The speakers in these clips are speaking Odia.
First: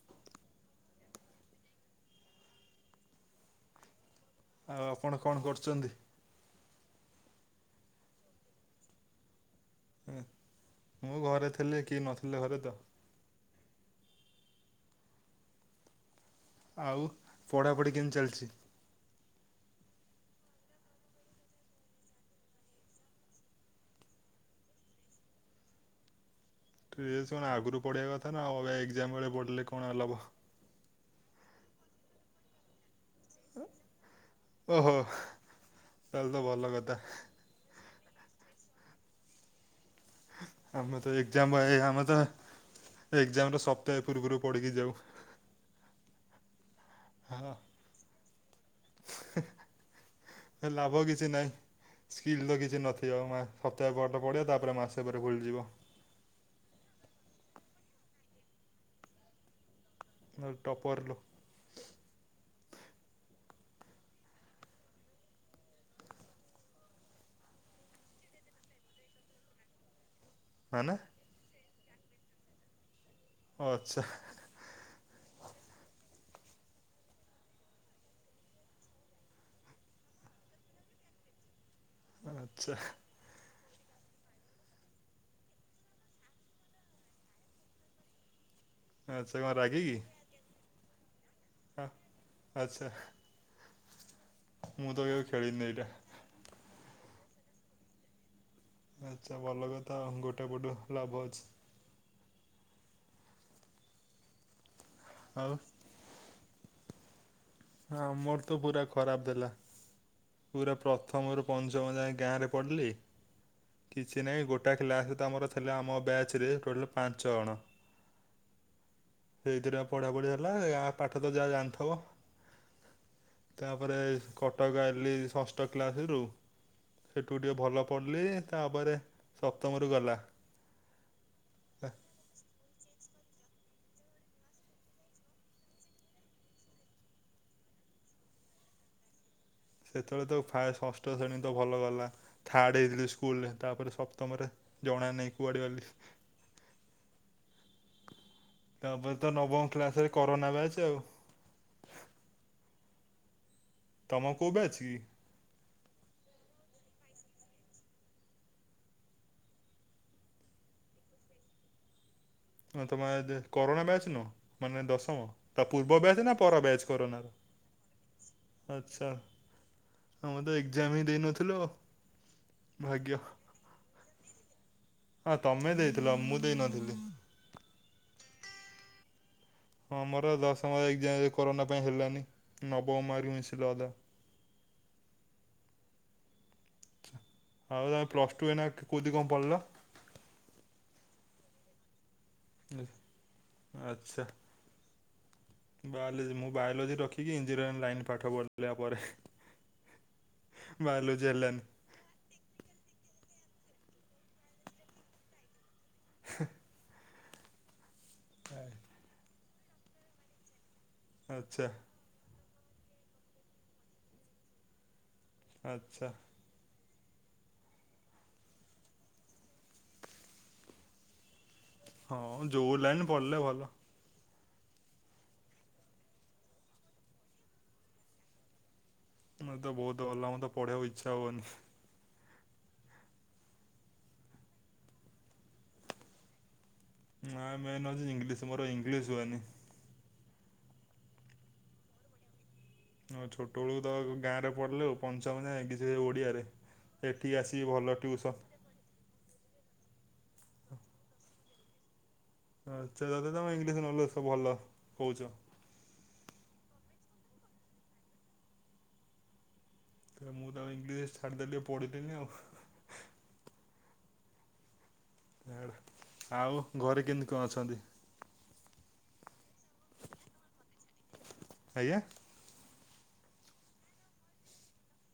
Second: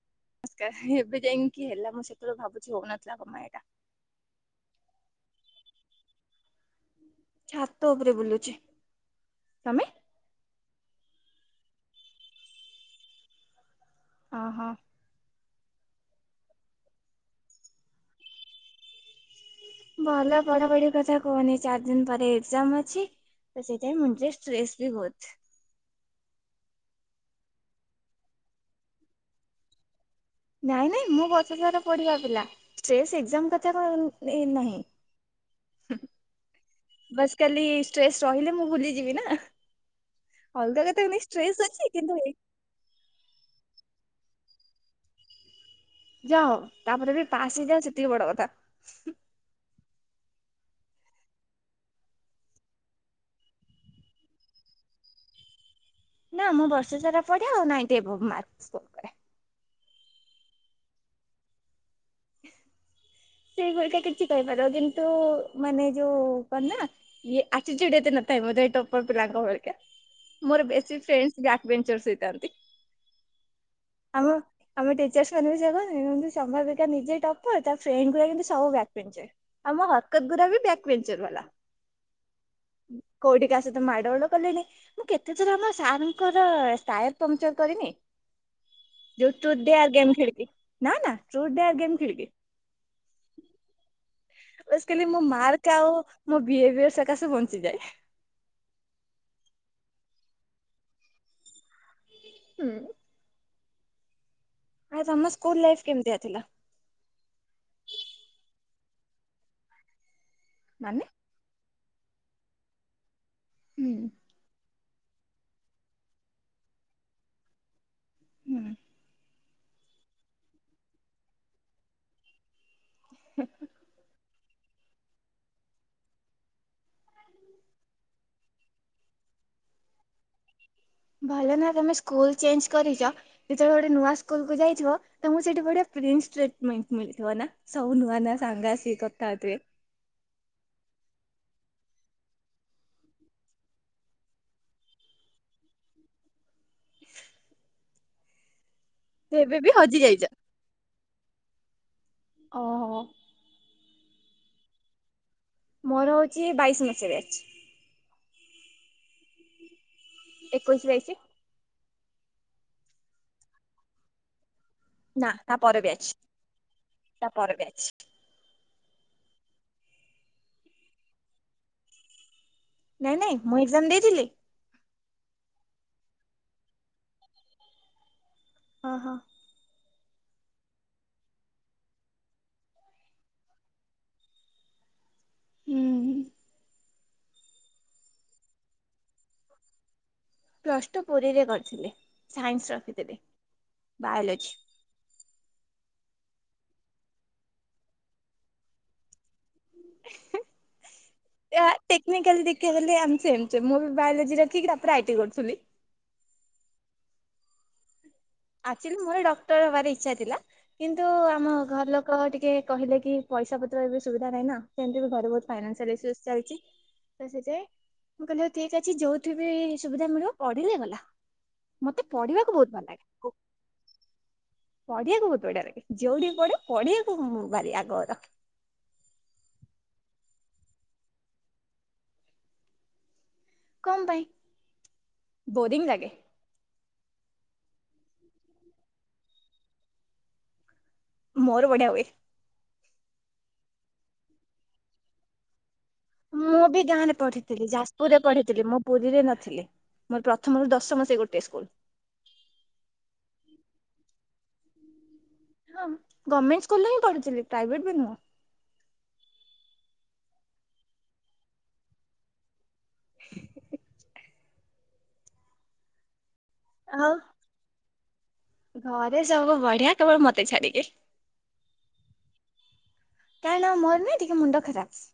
[inaudible] କାହିଁ ଏବେ ଯାଇଁକି ହେଲା ମୁଁ ସେତେଳୁ ଭାବୁଛି ହଉନଥିଲା କଣ ପାଇଁ ଏଟା। ଆଉ ଆପଣ କଣ କରୁଚନ୍ତି? ଛାତ ଉପରେ ବୁଲୁଛି, ତୋମେ? ଏଁ, ମୁଁ ଘରେ ଥିଲି କେଇ ନଥିଲେ ଘରେ ତ। ଓହୋ। ଆଉ ପଢ଼ାପଢ଼ି କେମିତି ଚାଲିଛି? ଭଲ ପଢାପଢି କଥା କୁହନି ଚାରି ଦିନ ପରେ ଏକ୍ଜାମ୍ ଅଛି। ତ ସେଇଥିପାଇଁ ମୁଣ୍ଡରେ ଟ୍ରେସ୍ ବି ବହୁତ। ଟ୍ରେସ୍ କଣ ଆଗରୁ ପଢିବା କଥା ନା ଆଉ ଏବେ ଏକ୍ଜାମ୍ ବେଳେ ପଢିଲେ କଣ ଆଉ ଲାଭ। ନାଇଁ ନାଇଁ ମୁଁ ବର୍ଷ ସାରା ପଢିବା ପିଲା ଟ୍ରେସ୍ ଏକ୍ ଜାମ୍ କଥା କଣ ଏନ୍ ଏ ଏ ନାହିଁ ଓହୋ ତାହେଲେ ତ ଭଲ କଥା ବାସ୍ କାଲି ଷ୍ଟ୍ରେସ୍ ରହିଲେ ମୁଁ ଭୁଲିଯିବି ନା। ଅଲଗା ଆମେ କଥା ତ ନେଇ ଏକ୍ଜାମ୍ ଷ୍ଟ୍ରେସ୍ ଏଇ ଅଛି ଆମେ କିନ୍ତୁ ତ ଏ ଏକ୍ଜାମ୍ ର ସପ୍ତାହେ ପୂର୍ବରୁ ପଢିକି ଯାଉ। ଯା ହଉ ତାପରେ ବି ପାସ୍ ହଁ ହେଇଯାଅ ସେତିକି ବଡ କଥା ହୁଁ,। ହେ ଲାଭ କିଛି ନାହିଁ। ସ୍କିଲତ କିଛି ନଥିବଉ ମା ସପ୍ତାହେଟ ପଡ଼ିବ ତାପରେ ମାସେ ପରେ ଭୁଲିଯିବ ନା ମୁଁ ବର୍ଷ ସାରା ପଢିବା ଆଉ ନାଇଁଦେବୁ ଟପର ଲୋ ସେଇଗୁଡିକା କିଛି କହିପାର କିନ୍ତୁ ମାନେ ଯୋଉ କଣନା ଏ ଆଟୁଚ୍ୟୁଡ ଏତେ ମଧ ଏ ଟପର ପିଲଙ୍କାତ ଭଲିକା। ମୋର ମାନେ ବେସି ଫ୍ରେଣ୍ଡ ଯାକଭେଞ୍ଚେର ସହିତ [unintelligible] ଆଚ୍ଛା। ଆମ ଆମ ଟିଚର୍ସ ମାନେବି ସେୟା କହୁଛନ୍ତି ସମ୍ବାରପିକା ନିଜେ ଦବ ତା ପେଗୁ ସବୁ ବ୍ୟାକମେଞ୍ଚ ଆମ ହରକତ ଗୁରାକ ବ୍ୟାକମେଞ୍ଚ ବାଲା। ଆଚ୍ଛା। କୋଉଠି କାସହିତ ମାଡଗୋଳ କଲେଣି ମୁଁ କେତେଥର ଆମ ସାରଙ୍କର ଟାୟାର ପମ୍ପଚର କରିନି। ଆଚ୍ଛା ଯୋଉ କଣ ଟୁଡେୟାର ରାଗିକି? ଗେମ ଖେଳିବି ନା ନା ଟୁଡେୟାର ଗେମ ଖେଳିବି। ଆଚ୍ଛା। ମୁଁ ବାସ ତ ମୋ କେବେ ଖେଳିନି ମାର୍କ ଏଇଟା। ଆଉ ମୋ ବିହେଭିୟର ସକାଶେ ବଞ୍ଚିଯାଏ। ଆଚ୍ଛା ଭଲ କଥା ଗୋଟେ ପଟୁ ହେଲା ଲାଭଅଛି। ହୁଁ, ଆ ଆଉ ତମସ୍କୁଲ ଲାଇଫ କେମିତିଆ ଥିଲା। ହଁ ମୋରତ ପୁରା ଖରାପ ଦେଲା। ପୁରା ମାନେ ପ୍ରଥମରୁ ପଞ୍ଚମ ଯାଏ ଗାଁରେ ଢିଢ଼ୀଲି ହୁଁ କିଛି ନାହିଁ ଗୋଟେ ଏଟା ଥିଲା ସହିତ ଆମରଥିଲା ଆମ ବ୍ୟାଚରେ ଟୋଟାଲ ପାଞ୍ଚଜଣ। ହୁଁ ସେଇଥିରେ ପଢା ପଢିହେଲା ପାଠତ ଯାହା ଜାଣିଥିବ ତାପରେ କଟକ ଆଇଲି ଷଷ୍ଠ କ୍ଲାସରୁ ସେଠୁ ଟିକେ ଭଲ ପଢିଲି ତାପରେ ସପ୍ତମରୁ ଗଲା। ଭଲ ନା ତମେ ସ୍କୁଲ ଚେଞ୍ଜ କରିଚ ଯେତେବେଳେ ଗୋଟେ ନୂଆ ସ୍କୁଲକୁ ଯାଇଥିବ ତମକୁ ସେଠ ପ୍ରିନ୍ସଷ୍ଟେଟ ମିଳିଥିବନା? ସବୁ ନୂଆ ନୂଆ ସାଙ୍ଗ ଆସିକ କଥା ହଉଥିବେ। ସେତେବେଳେତ ଫାଷ୍ଟ ଷଷ୍ଠ ଶ୍ରେଣୀତ ଭଲଗଲା। ଥାର୍ଡ ହେଇଥିଲି ସ୍କୁଲରେ ତାପରେ ସପ୍ତମରେ ଜଣା ନାଇଁ କୁଆଡେ ଗଲି। ତାପରେତ ତ ଏବେ ନବମ ବି ହଜି କ୍ଲାସରେ ଯାଇଛ କରୋନା ବ୍ୟାଚ ଆଉ। ଓହୋ ତମ କଉଁ ବ୍ୟାଚକି? ମୋର ହଉଛି ବାଇଶି ମସିହା ବ୍ୟାଚ ଏକୋଇଶି ବାଇଶି। ତମର କରୋନା ବ୍ୟାଚ ନୁହଁ? ମାନେ ଦଶମ ହଁ ନା ତା ପର ତାପୂର୍ବ ବ୍ୟାଚ୍ ବ୍ୟାଚନା ପର ବ୍ୟାଚ ତା କରନାର। ପର ବ୍ୟାଚ୍ ଆଛା ତମେତ ଏକଜାମ ହି ଦେଇନଥିଲ। ନାଇଁ ନାଇଁ ମୁଁ ଏକଜାମ ଦେଇଥିଲି। ହଁ ତମେ ଦେଇଥିଲ ମୁଁ ଦେଇନଥିଲି। ଓହୋ ହଁ ମୋର ଦଶମ ଏକଜାମ କରୋନା ପାଇଁ ହେଲାନି ନବମମାରୀ ମିଶିଲା ଅଧା। ଉଁ ହୁଁ, ଆଚ୍ଛା ଆଉ ପ୍ଲସ୍ ଟୁ ଏଇନା କେଉଁଠି କଣ ପଡିଲ। ପ୍ଲସଟୁ ପୁରୀରେ କରିଥିଲେ ସାଇନ୍ସ ରଖିଥିଲି ଆଚ୍ଛା। ବାୟୋଲୋଜି। ବାୟୋଲୋଜି ମୁଁ ବାୟୋଲୋଜି ରଖିକି ଇଞ୍ଜିନିୟରିଂ ଲାଇନ ପାଠ ପଢୁଥିଲି ଇୟାପରେ। ବାୟୋଲୋଜି ବାୟୋଲୋଜି ହେଲାନି ଟେକ୍ନିକାଲି ଦେଖିବାକୁ ଗଲେ ଆମେ ସେମ୍ ସେମ୍ ମୁଁବି ବାୟୋଲୋଜି ରଖିକି ତାପରେ ଆଇଟି କରୁଥିଲି। [unintelligible] ଆକ୍ଚୁଆଲି ମୋର ଡକ୍ଟର ହବାର ଇଚ୍ଛା ଥିଲା, କିନ୍ତୁ ଆମ ଆଚ୍ଛା ଘର ଲୋ କ ଟିକେ କହିଲେକି ପଇସା ପତ୍ର ଏବେ ସୁବିଧା ନାହିଁନା, ସେମିତିବି ଘରେ ବ ଫାଇନାନ୍ସରେ ଆଚ୍ଛା। ଇସୁ ଏସ୍ ଚାଲିଚି। ତସେଥିଇଁ ମୁଁ କଲି ହଉ ଠିକ୍ ଅଛି, ଯୋଉଠିବି ସୁବିଧା ମିଳିବ ପଢିଲେ ଗଲା। ମତେ ପଢିବାକୁ ବହୁତ୍ ଭଲଲାଗେ। ପଢ଼ିଲେ ଭଲ। ପଢିବାକୁ ବହୁତ୍ ବଢିଆ ଲାଗେ, ଯୋଉଠିବି ପଢେ ପଢିବାକୁ ମୁଁ ଭାରି ଆଗବର। ତମେତ ବହୁତ ଭଲ, ମତେ ପଢିବାକୁ ଇଚ୍ଛା ହୁଏନି। କଣ ପାଇଁ ବୋରିଙ୍ଗ ଲାଗେ। ନାଁ ମେନ୍ ଅଚି ଇଂଲିଶ, ମୋର ଇଂଲିଶ ହୁଏନି। ମୋର ବଢିଆ ହୁଏ। ହଁ ଛୋଟ ବଳୁତ ଗାଁରେ ପଢିଲେ, ଉ ପଞ୍ଚମ ଜାଏ ଇଂଲି ଯେ ଓଡ଼ିଆରେ, ମୁଁ ବି ଗାଁରେ ଏଠି ପଢିଥିଲି ଆସିକି ଭଲ ଯାଜପୁରରେ ଟ୍ୟୁସନ୍ ପଢିଥିଲି ମୁଁ ପୁରୀରେ ନଥିଲେ, ମୋର ପ୍ରଥମରୁ ଦଶମ ସେ ଗୋଟେ ସ୍କୁଲ୍। ଆଏତେ ଯଦିତମେ ଇଂଲିଶ ନଲେଜ୍ ସବୁ ଭଲ କହୁଚ। ହ ଗମେଣ୍ଟ ସ୍କୁଲରେହିଁ ପଢ଼ିଥିଲି, ପ୍ରାଇଭେଟବି ନୁହଁ। ମୁଁତ ଇଂଲିଶରେ ଛାଡିଦେଲି, ଆଉ ପୋଢ଼ିଲିନି ଆଉ। [inaudible] ୟାଡ଼ା, ଆଉ ଘରେ ଆଉ କେମିତି କଣ ଅଛନ୍ତି? ଘରେ ସବୁ ବଢିଆ, କେବଳ ମତେ ଛାଡ଼ିକି। ଆଜ୍ଞା କାରଣ ମୋରନା ଟିକେ ମୁଣ୍ଡ ଖରାପ୍।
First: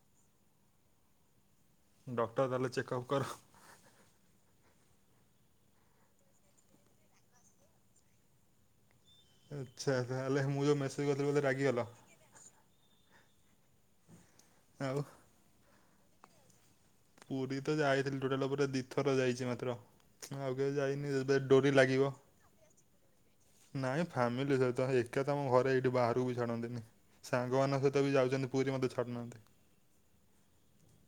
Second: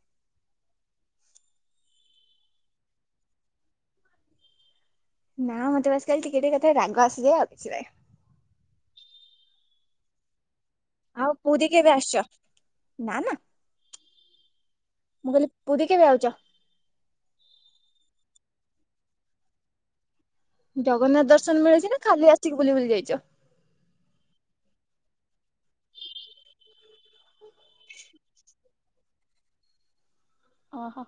ଡକ୍ଟର ତାହେଲେ ଚେକଅପ୍ କର। ନା ମତେ ବାସ୍ ଖାଲି ଟିକେ, ଟିକେ କଥାରେ ରାଗ ଆସିଯାଏ ଆଉ କିଛି ନାଇଁ। ଆଚ୍ଛା- ଜା ହେଲେ ମୁଁ ଯେଉଁ ମେସେଜ୍ ଆଉ କରିଥିଲି ବୋଧେ ପୁରୀ ରାଗିଗଲ? କେବେ ଆସିଛ? ନା ନା। ଆଉ ମୁଁ କହିଲି, ପୁରୀ କେବେ ଆଉଚ? ପୁରୀତ ଯାଇଥିଲି ଟୋଟାଲେ ଉପରେ ଦିଥର ଯାଇଚି ମାତ୍ର। ଆଉ କେବେ ଯାଇନି, ଜଗନ୍ନାଥ ଯେବେ ଦର୍ଶନ ଡୋରି ମିଳୁଛି ନା ଲାଗିବ। ଖାଲି ଆସିକି ବୁଲି ବୁଲି ଯାଇଛ? ନାଇଁ ଫ୍ୟାମିଲି ସହିତ, ଏକାତ ଆମ ଘରେ ଏଇଠି ବାହାରକୁ ଛାଡ଼ନ୍ତିନି। ସାଙ୍ଗମାନଙ୍କ ସହିତବି ଯାଉଚନ୍ତି ପୁରୀ ମତେ ଛଡ଼ୁନାହାନ୍ତି। ଅହ,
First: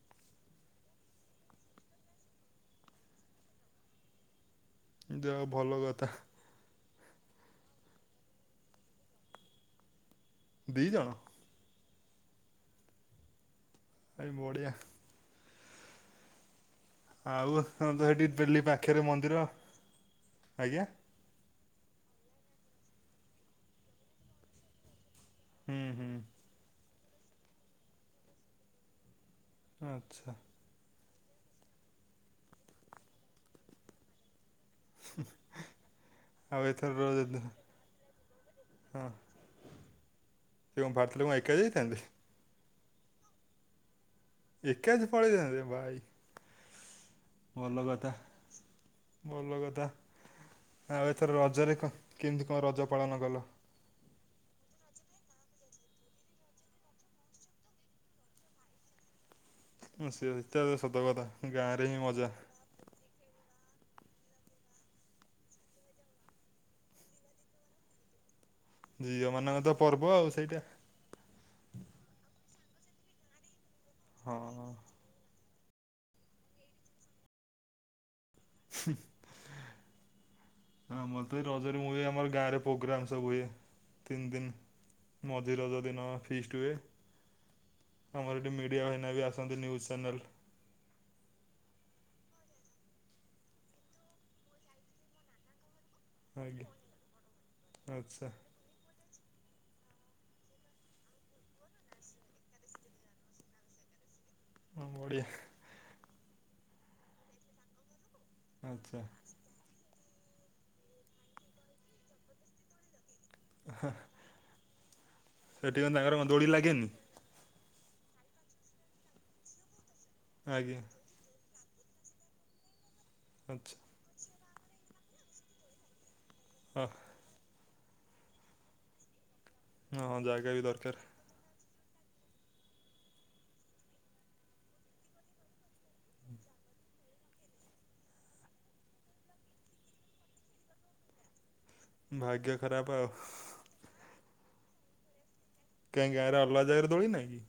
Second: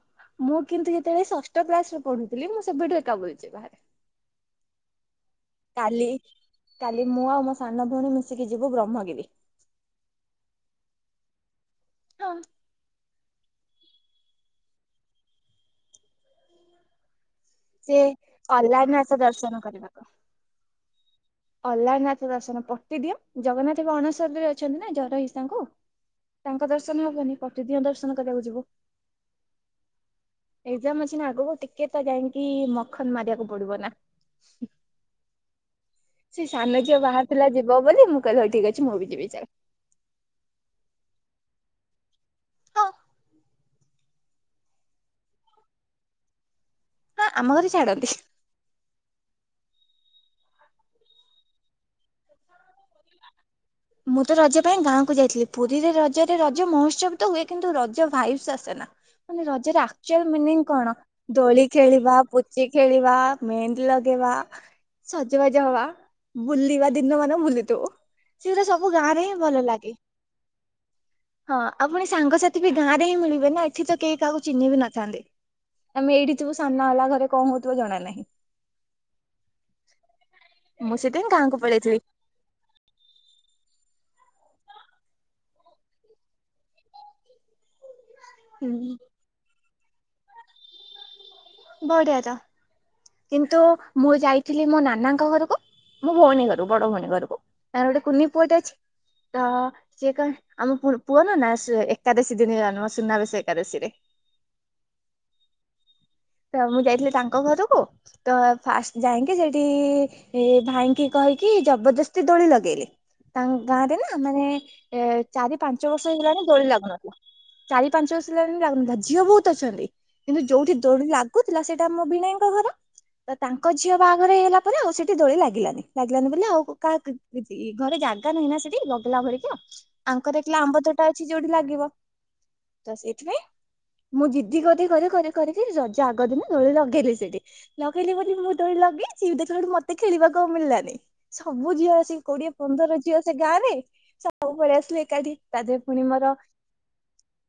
ମୁଁ କିନ୍ତୁ ଯେତେବେଳେ ଷଷ୍ଠ କ୍ଲାସରେ ପଢୁଥିଲି, ମୁଁ ସେବେଠୁ ଏକା ପଲେଇଚି ବାହାରେ। [inaudible] ହଉ ଭଲ କଥା କାଲି, କାଲି ମୁଁ ଆଉ ମୋ ସାନ ଭଉଣୀ ମିଶିକି ଯିବୁ ବ୍ରହ୍ମଗିରି। ଦି ଜଣ? ହଁ। ଭାଇ ବଢ଼ିଆ ଆଉ? ସେ ତମରତ ହେଟି ଡେଲି ପାଖରେ ଅଲାରନାଥ ମନ୍ଦିର, ଦର୍ଶନ କରିବାକୁ। ଆଜ୍ଞା। ଅଲାରନାଥ ଦର୍ଶନ ପଟି ଦିଅ, ଜଗନ୍ନାଥଙ୍କ ଅଣସରୀରେ ଅଛନ୍ତିନା ଜର ହେଇ ତାଙ୍କୁ ହୁଁ ହୁଁ। ତାଙ୍କ ଦର୍ଶନ ହବନି, କଟିଦିଅନ୍ ଦର୍ଶନ କରିବାକୁ ଯିବୁ। ଆଚ୍ଛା। ଏଗ୍ଜାମ୍ ଅଛିନା ଆଗକୁ, ଟିକେତ ଯାଇକି ମଖନ୍ ମାରିବାକୁ ପଡ଼ିବନା। ହୁ ସେ ସାନ ଝିଅ ବାହାର ଥିଲା ଯିବ ବୋଲି ମୁଁ କିହିଲି ହଉ ଠିକ୍ ଅଛି ମୁଁ ବି ଯିବି ଚାଲ। ସେ କଁ ଭାରଥିଲେ କଁ ଏକା ଯାଇଥାନ୍ତେ? ହଁ। ଏକା ଯେ ପଳେଇ ଥାନ୍ତେ ଭାଇ, ହଁ ଆମ ଘରେ ଭଲ ଛାଡନ୍ତି। କଥା। ଭଲ କଥା। ଆଉ ଏଥର ରଜରେ କ କେମିତି କଁ ରଜ ପାଳନ କଲ? ମୁଁ ତ ରଜ ପାଇଁ ଗାଁକୁ ଯାଇଥିଲି ପୁରୀରେ ରଜରେ ରଜ ମହୋତ୍ସବ ତ ହୁଏ କିନ୍ତୁ ରଜ ଭାଇବସ୍ ଆସେନା। ମାନେ ରଜରେ ଉଁ ଆକ୍ଚୁଆଲ୍ ସେଇଟା ମିନିଂ ତ କଣ, ସତ କଥା ଦୋଳି ଗାଁରେ ହିଁ ଖେଳିବା, ମଜା ବୁ ଚି ଖେଳିବା, ମେହେନ୍ଦୀ ଲଗେଇବା। ସଜବାଜ ହବା ବୁଲିବା ଦିନ ମାନେ ବୁଲୁତୁବୁ। ସେଇରା ସବୁ ଗାଁରେ ଝିଅ ହିଁ ମାନଙ୍କ ଭଲ ତ ଲାଗେ‌ ପର୍ବ ଆଉ ସେଇଟା। ହଁ ଆଉ ପୁଣି ସାଙ୍ଗସାଥି ବି ଗାଁରେ ହିଁ ମିଳିବେ ନା ଏଠି ତ କେହି ହଁ କହାକୁ ଚିହ୍ନି ବିି ନଥାନ୍ତି। ଆମେ ଏଇଠି ଥିବୁ ସାମ୍ନା ଆଲା ଘରେ କଣ ହଉଥୁବ ଜଣା ନାହିଁ। ମୁଁ ହଁ ସେଥିପାଇଁ ମତେ ଗାଁକୁ ରଜରେ ମୁଁ ପଳେଇଥିଲି। ଏଇ ଆମର ଗାଁରେ ପୋଗ୍ରାମ୍ ସବୁ ହୁଏ ତିନ ଦିନ। ମଝି ରଜ ଦିନ ଫିଷ୍ଟ୍ ହୁଏ। ଆମ ଏଠି ମିଡ଼ିଆ ହୁଁ ବାହିନା ବି ଆସନ୍ତି ନ୍ୟୁଜ୍ ଚ୍ୟାନେଲ୍। ବଢିଆ ତ କିନ୍ତୁ ମୁଁ ଯାଇଥିଲି ମୋ ନାନାଙ୍କ ଘରୁକୁ। ମୋ ଭଉଣୀ ଘରୁ ଆଜ୍ଞା ବଡ଼ ଭଉଣୀ ଘରୁକୁ ତାର ଗୋଟେ ଆଚ୍ଛା। କୁନି ପୁଅଟେ ଅଛି। ତ ସିଏ କଁ ଆମ ପୁ ପୁଅ ନୁହଁ ନା ସେ ଏକାଦଶୀ ଦିନେ ଜନ୍ମ ସୁନାବେଶ ଏ କାଦଶୀରେ। ହଁ ବଡ଼ିଆ। ତ ମୁଁ ଯାଇଥିଲି ତାଙ୍କ ଘରୁକୁ ତ ଆଚ୍ଛା ଫାଷ୍ଟ ଯାଇଁକି ସେଇ ତି ଭାଇଙ୍କି କହିକି ଜବରଦସ୍ତି ଦୋଳି ଲଗେଇଲେ ତାଙ୍କ ଗାଁରେ ନାଁ ଏ ମାନେ ଏ ଚାରି ସେଠି କଣ ପାଞ୍ଚ ବର୍ଷ ତାଙ୍କର କଣ ହେଇଗଲାଣି ଦୋଳି ଲାଗେନି ଲାଗୁନଥୁଲା। ଚାରି ପାଞ୍ଚ ବର୍ଷ ହେଲାଣି ଲାଗୁନତା ଝିଅ ବହୁତ ଅଛନ୍ତି କିନ୍ତୁ ଯୋଉଠି ଆଜ୍ଞା ଦୋଳି ଲା କୁଥିଲା ସେଟା ଆମ ଭିଣେଇଙ୍କ ଘର ତ ତାଙ୍କ ଆଚ୍ଛା। ଝିଅ ବାହାଘର ହେଇଗଲା ପରେ ଆଉ ସେଠି ଦୋଳି ଲାଗିଲାନି ଲାଗିଲାନି ବୋଲି ଆଉ ହ କାହା ଦିଦି ଘରେ ଜାଗା ନାହିଁ ନା ସେଠି ଲଗେଇଲା ଭଳିକା ହଁ ଆଙ୍କର ଜାଗା ବି ଏକଲା ଆମ୍ବ ଦରକାର ତୋଟା ଛି ଯୋଉଠି ଲାଗିବ ତ ସେଇଥିପାଇଁ ମୁଁ ଜିଦି କଦି କରେ କରେ କରିକି ଜ ଯେ ଆଗ ଦିନ ଦୋଳି ଲଗେଇଲେ ସେଇଠି ଲଗେଇଲେ ବୋଦି ମୁଁ ତ ଲଗେଇଚି ଦେଖିଲା ହଠୁ ମତେ ଖେଳିବାକୁ ଆଉ ମିଳିଲାନେଇ। ସବୁ ଝିଅ ଆସି କୋଡ଼ିଏ ଭାଗ୍ୟ ଖରାପ ପନ୍ଦର ଆଉ ଝିଅ ସେ ଗାଁରେ ସବୁ ପଳିଆସିଲେ ଏକାଠି ତା ଦେହରେ ପୁଣି କାଇଁ ମୋର ଗାଁରେ ଅଲଗା ଜାଗାରେ ଦୋଳି ନାଇଁ କି?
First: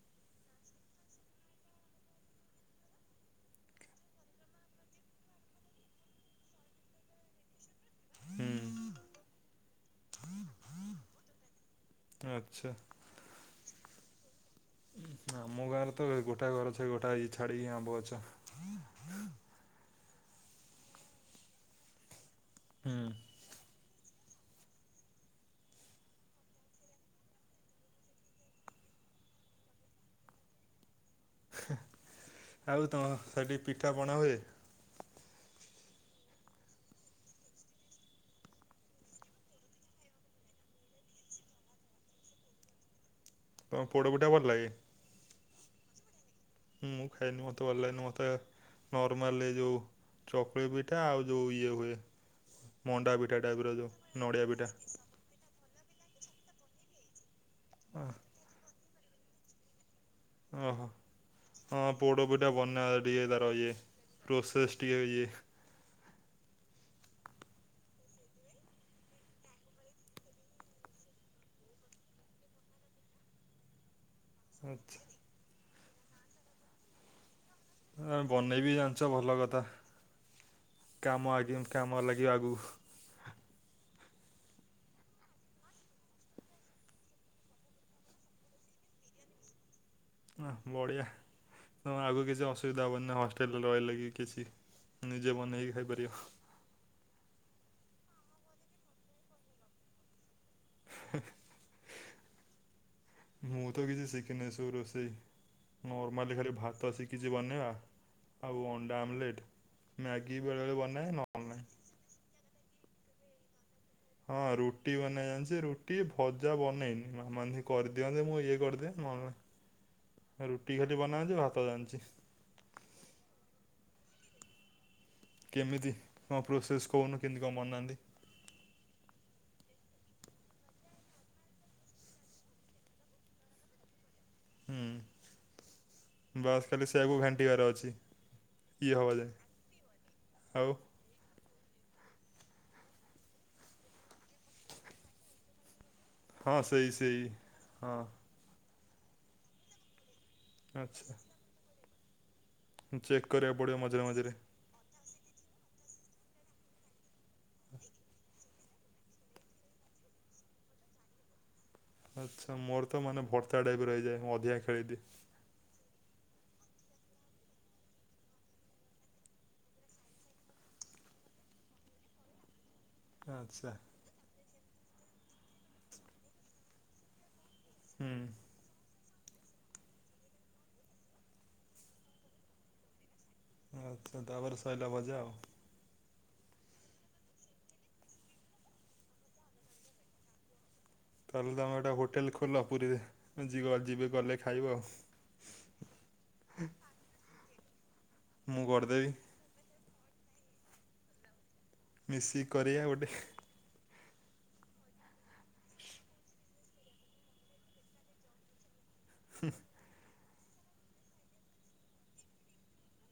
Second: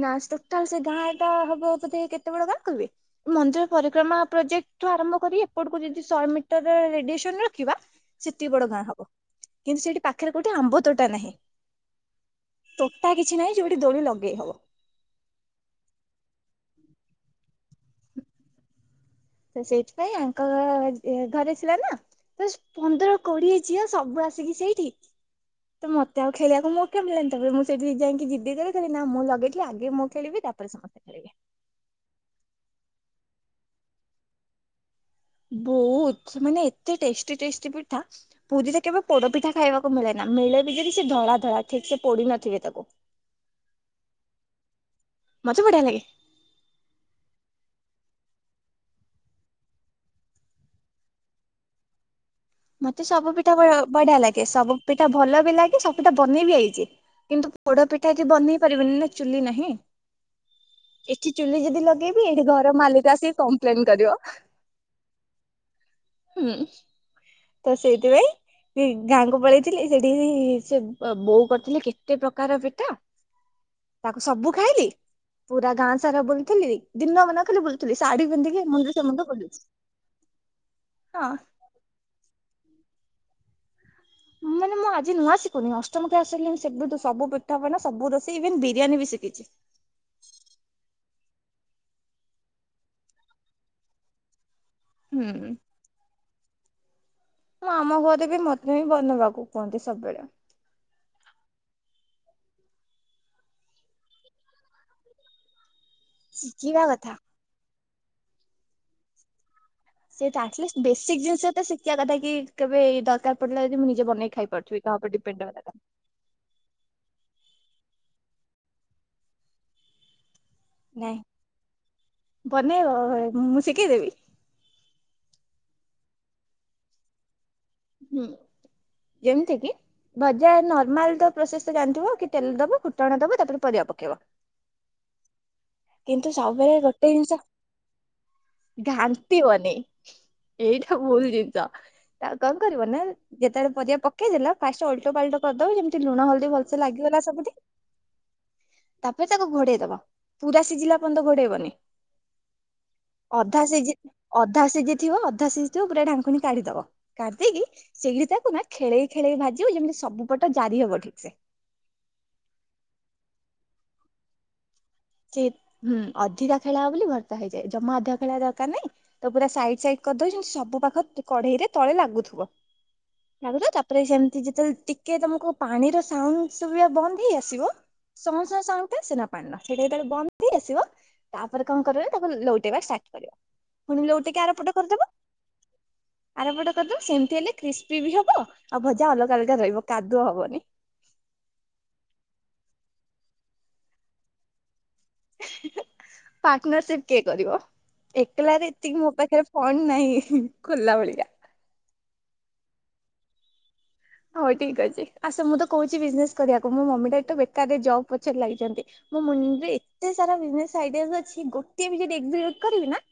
ନାଁ ଟୋଟାଲ ସେ ଗାଁଟା ହବ ବୋଧେ କେତେ ବଡ଼ ଗାଁ କଇବେ ମନ୍ଦିର ପରିକ୍ରମା ପ୍ରୋଜେକ୍ଟଠୁ ଆରମ୍ଭ କରି ଏପଟୁକୁ ଯଦି ଶହେ ମିଟର ରେଡିଏସନ୍ ରଖିବା ସେତିକି ବଡ଼ ଗାଁ ହୁଁ ହବ କିନ୍ତୁ ସେଇଠି ପାଖେରେ କୋଉଠି ଆମ୍ବ ତୋଟା ନାହିଁ। ଆଚ୍ଛା। ତୋଟା କିଛି ନାହିଁ ଯୋଉଠି ଦୋଳି ଲଗେଇ ହବ। ଉଁ ଆମ ଗାଁରେ ତ ଗୋଟା ଘର ଛା ଗୋଟା ଇଏ ଛାଡି଼କି ଆମ୍ବ ଗଛ। ତ ସେଇଥିପାଇଁ ଆଙ୍କ ଗ ଏ ଘରେ ଥିଲା ନାଁ ତ ହୁଁ। ପନ୍ଦର କୋଡି଼ଏ ଝିଅ ସବୁ ଆସିକି ସେଇଠି। ତ ମତେ ଆଉ ଖେଳିବାକୁ ମୌକା ମିଳିଲାନି ତାପରେ ମୁଁ ସେଇଠି ଯାଇଁକି ଜିଦି କଲି ନା ମୁଁ ଲଗେଇଥିଲି ଆଗେ ମୁଁ ଖେଳିବି ତାପରେ ସମ୍ ଆଉ ତମ ସେଠ ପିଠା ପଣା ହୁଏ? ବୋହୁତ ମାନେ ଏତେ ଟେଷ୍ଟି ଟେଷ୍ଟି ପିଠା ପୁରୀରେ କେବେ ପୋଡପିଠା ଖାଇବାକୁ ମିଳେ ନା ମିଳେ ବି ଯଦି ସେ ଧଳା ଧଳା ଠିକ୍ ସେ ପୋଡି ନଥିବେ ତାକୁ। ତମୁକୁ ପୋଡ ପିଠା ଭଲ ଲାଗେ? ମତେ ବଢିଆ ଲାଗେ। ମୁଁ ଖାଏନି ମତେ ଭଲ ଲାଗେନି ମତେ ନର୍ମାଲରେ ଯୋଉ ଚକୁଳି ପିଠା ଆଉ ଯୋଉ ଇଏ ହୁଏ। ମତେ ମଣ୍ଡା ସବୁ ପିଠା ଟାଇପର ବହିଆ ଯୋଉ ବଢିଆ ନଡ଼ିଆ ଲାଗେ ପିଠା ସବୁ ପି ତ ଭଲ ବି ଲାଗେ ସବୁ ପିଠା ବନେଇ ବି ଆଇଚି କିନ୍ତୁ ପୋଡ ପିଠା ଏଠି ବନେଇ ପାରିବନି ନା ଚୁଲି ନାହିଁ। ଓହୋ। ଏଠି ଚୁଲି ଯଦି ହଁ ଲଗେଇବି ପୋଡ ଏଇଠି ପିଠା ଘର ବନେଇବା ମାଲିକ ଟିକେ ଆସିକି ତାର ଇଏ କମ୍ପ୍ଲେନ କରିବ ପ୍ରସେସ୍ ଟିକେ ଇଏ। ହୁଁ। ତ ସେଇଥିପାଇଁ ଏଇ ଗାଁକୁ ପଳେଇଥିଲି ସେଠି ସେ ବ ବୋଉ କରିଥିଲେ କେତେ ପ୍ରକାର ପିଠା ତାକୁ ସବୁ ଖାଇଲି ଆଚ୍ଛା ପୁରା ଗାଁ ସାରା ବୁଲଥିଲି ଦିନ ମାନ ଖାଲି ବୁଲ୍ ଆ ବନେଇବି ଜାଣିଛ ଭଲ କଥା ହଁ କାମ ଆଗିମ୍ କାମରେ ଲାଗିବ ଆଗୁକୁ। ମାନେ ମୁଁ ଆଜି ନୂଆ ଶିକୁନି ଅଷ୍ଟମ କ୍ଲାସ୍ ହେଲେ ମୁଁ ସେବେଠୁ ସବୁ ପିଠା ପଣା ସବୁ ରୋଷେଇ ଇଭେନ୍ ବିରିୟାନୀ ବି ଶିକିଛି। ଆଃ ବଢିଆ ତମୁକୁ ଆଗୁକୁ କିଛି ଅସୁବିଧା ହବନି ହଷ୍ଟେଲରେ ରହିଲେ କି କିଛି। ହୁଁ। ନିଜେ ବନେଇକି ଖାଇପାରିବ। ମୁଁ ଆମ ଘରେ ବି ମତେ ହିଁ ବନେଇବାକୁ କୁହନ୍ତି ସବେଳେ। ହେଁ ମୁଁ ତ କିଛି ଶିଖିନି ଏ ସବୁ ରୋଷେଇ। ନର୍ମାଲି ଖାଲି ଶିଖିବା ଭାତ କଥା ଶିକିଚି ବନେଇବା ଆଉ ଅଣ୍ଡା ଆମଲେଟ୍। ମ୍ୟାଗି ବେଳେବେଳେ ବନାଏ ନ [unintelligible] ସହିତ ଶିକିଆ କଥା କି କେବେ ଦରକାର ପଡିଲା ଯଦି ମୁଁ ନିଜେ ବନେଇକି ହଁ ଖାଇ ପାରୁଥିବି ରୁଟି କାହା ଉପରେ ବନାଏ ଡିଫେଣ୍ଡ ହବା ଜାଣିଛି ଦରକାର ରୁଟି ଭଜା ବନେଇନି ମାମା ଇନ୍ତି କରିଦିଅନ୍ତି ମୁଁ ଇଏ କରିଦିଏ ନହେଲେ ନା ରୁଟି ଖାଲି ବନା ନାଇଁ ଜାଣିଚି ଭାତ ଜାଣିଚି। ବନେଇବ ଘରେ ମୁଁ ଶିକେଇଦେବି। କେମିତି କଁ ପ୍ରୋସେସ୍ କହୁନୁ କିନ୍ତି କଁ ବନାନ୍ତି। ହୁଁ ଯେମତିକି ଭଜା ନର୍ମାଲ ତ ପ୍ରୋସେସଟା ଜାଣିଥିବ କି ତେଲ ଦବ ଫୁଟଣ ଦବ ତାପରେ ପରିବା ପକେଇବ। କିନ୍ତୁ ହୁଁ ବାସ୍ ସବୁବେଳେ ଖାଲି ଗୋଟେ ସେଇଆକୁ ଜିନିଷ ଘାଣ୍ଟିବାର ଅଛି। ଇଏ ହବା ଯାଏ ଘାଣ୍ଟିବନି ଆଉ ଏଇଟା ଭୁଲ୍ ଜିନିଷ। କଁ କରିବ ନା ଯେତେବେଳେ ପରିବା ପକେଇଦେଲ ଫାଷ୍ଟେ ଓଲଟ ପାଲଟ କରିଦବ ଯେମ୍ ତି ଲୁଣ ହଳଦୀ ହଁ ଭଲ ସେ ସେଇ ସେଇ ଲାଗିଗଲା ସବୁଠି। ହଁ ତାପରେ ତାକୁ ଘୋଡେଇ ଦବ ପୁରା ସିଜିଲା ପନ୍ତ ଘୋଡେଇବନି। ହୁଁ ଚେକ୍ କରିବାକୁ ପଡିବ ମଝିରେ ମଝିରେ। ଧା ସିଝ ଥିବ ଅଧା ସିଝି ଥିବ ପୁରା ଢାଙ୍କୁଣି କାଢିଦବ କାଢିଦେଇକି ସେଇଢି ତାକୁ ନା ଖେଳେଇ ଖେଳେଇ ଭାଜିବ ଯେମିତି ସବୁ ପଟ ଜାରି ହବ ଠିକ୍ ସେ। ଆଚ୍ଛା ମୋର ତ ମାନେ ଭର୍ତ୍ତା ଟାଇପର ହେଇଯାଏ ମୁଁ ଅଧିକା ଖେଳେଇଦିଏ। ଚେ ହୁଁ ଅଧିକା ଖେଳାଅ ବୋଲି ଭର୍ତ୍ତା ହେଇଯାଏ ଜମା ଅଧିକା ଖେଳେଇଆ ଦରକାର ନାଇଁ ତାକୁ ପୁରା ସାଇଟ୍ ସାଇଟ୍ କରିଦବ ଯିନ୍ତି ସବୁ ପାଖ ତି କଢେଇରେ ତଳେ ଲାଗୁଥୁବ। ଲାଗୁଥୁବ ଆଚ୍ଛା ତାପରେ ସେମତି ଯେତେବେଳେ ଟିକେ ତମୁକୁ ପାଣିର ସାଉଣ୍ଡ୍ ଶୁଭିବା ବନ୍ଦ୍ ହେଇ ଆସିବ ହୁଁ ସଁ ସଁ ସାଉଣ୍ଡଟା ଆସେନା ପାଣିର। ସେଇଟା ଯେତେବେଳେ ବନ୍ଦ ହେଇ ଆସିବ ତାପରେ କଁ କରିବ ତାକୁ ଲୋଉଟେଇବା ଷ୍ଟାର୍ଟ କରିବ। ଫୁଣି ଆଚ୍ଛା ଲୋଉଟେଇକି ଆର ତାପରେ ପଟ ସଇଲା କରିଦବ। ଭଜା ଆଉ। ଆରମ୍ବଟା କରିଦେବୁ ସେମିତି ହେଲେ କ୍ରିସ୍ପି ବି ହବ ଆଉ ଭଜା ଅଲଗା ଅଲଗା ରହିବ କାଦୁଅ ହବନି। ତାହେଲେ ତମେ ଗଟେ ହୋଟେଲ ଖୋଲ ପୁରୀ ଯିବେ ଗଲେ ଖାଇବ ଆଉ ପାର୍ଟନରସିପ କିଏ କରିବ ମୁଁ ଏକଲାରେ ଏତିକି କରିଦେବି। ମୋ ପାଖରେ କଣ ନାଇଁ ଖୋଲା ଭଳିଆ? ମିଶିକି କରିବା ଗୋଟେ। ହଉ ଠିକ ଅଛି ଆ ସେ ମୁଁ ତ କହୁଛି ବିଜନେସ କରିବାକୁ ମୋ ମମିଟା ତୁ ବେକାରରେ ଜବ ପଛରେ ଲାଗିଛନ୍ତି। ମୋ ମନରେ ଏତେ ସାରା ବିଜନେସ ଆଇଡ୍ଡିଆ ଅଛି ଗୋଟେ ବି ଯଦି ଏକ୍ସିକ୍ୟୁଟ କରିବି ନା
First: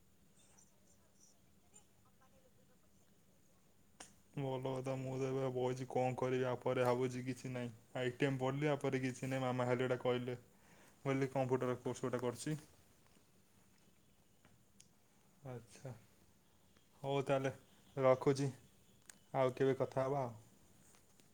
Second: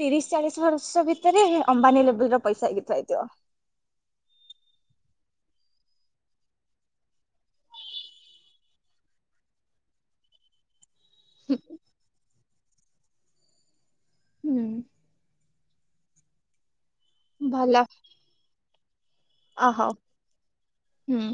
ତିରିଶ ଚାଳିଶ ବର୍ଷ ଭିତରେ ଅମ୍ବାନୀ ଲେବ ର ପଇସା ହେଇ ଥୁଆହେଇଥିବ। ଭଲ କଥା ମୁଁ ତ ଏବେ ବଇଛି କଣ କରି ପରରେ ଭାବୁଛି କିଛି ନାହିଁ ଆ ଟଟିମ୍ ପଢ଼ିଲି ଆପରେ କିଛି ନାହି ମାମା ହେଲେ ଏଇଟା କହିଲେ ମୁଁ ହେିଲି କମ୍ପ୍ୟଟର କୋର୍ସ ଗୋଟା କରିଛି। ହୁଁ। ଆଚ୍ଛା ହଉ ତାହେଲେ ଭଲ ରଖୁଛି। ଆଉ ଅ କେବେ ହଉ କଥା ହେବା ଆଉ? ହୁଁ।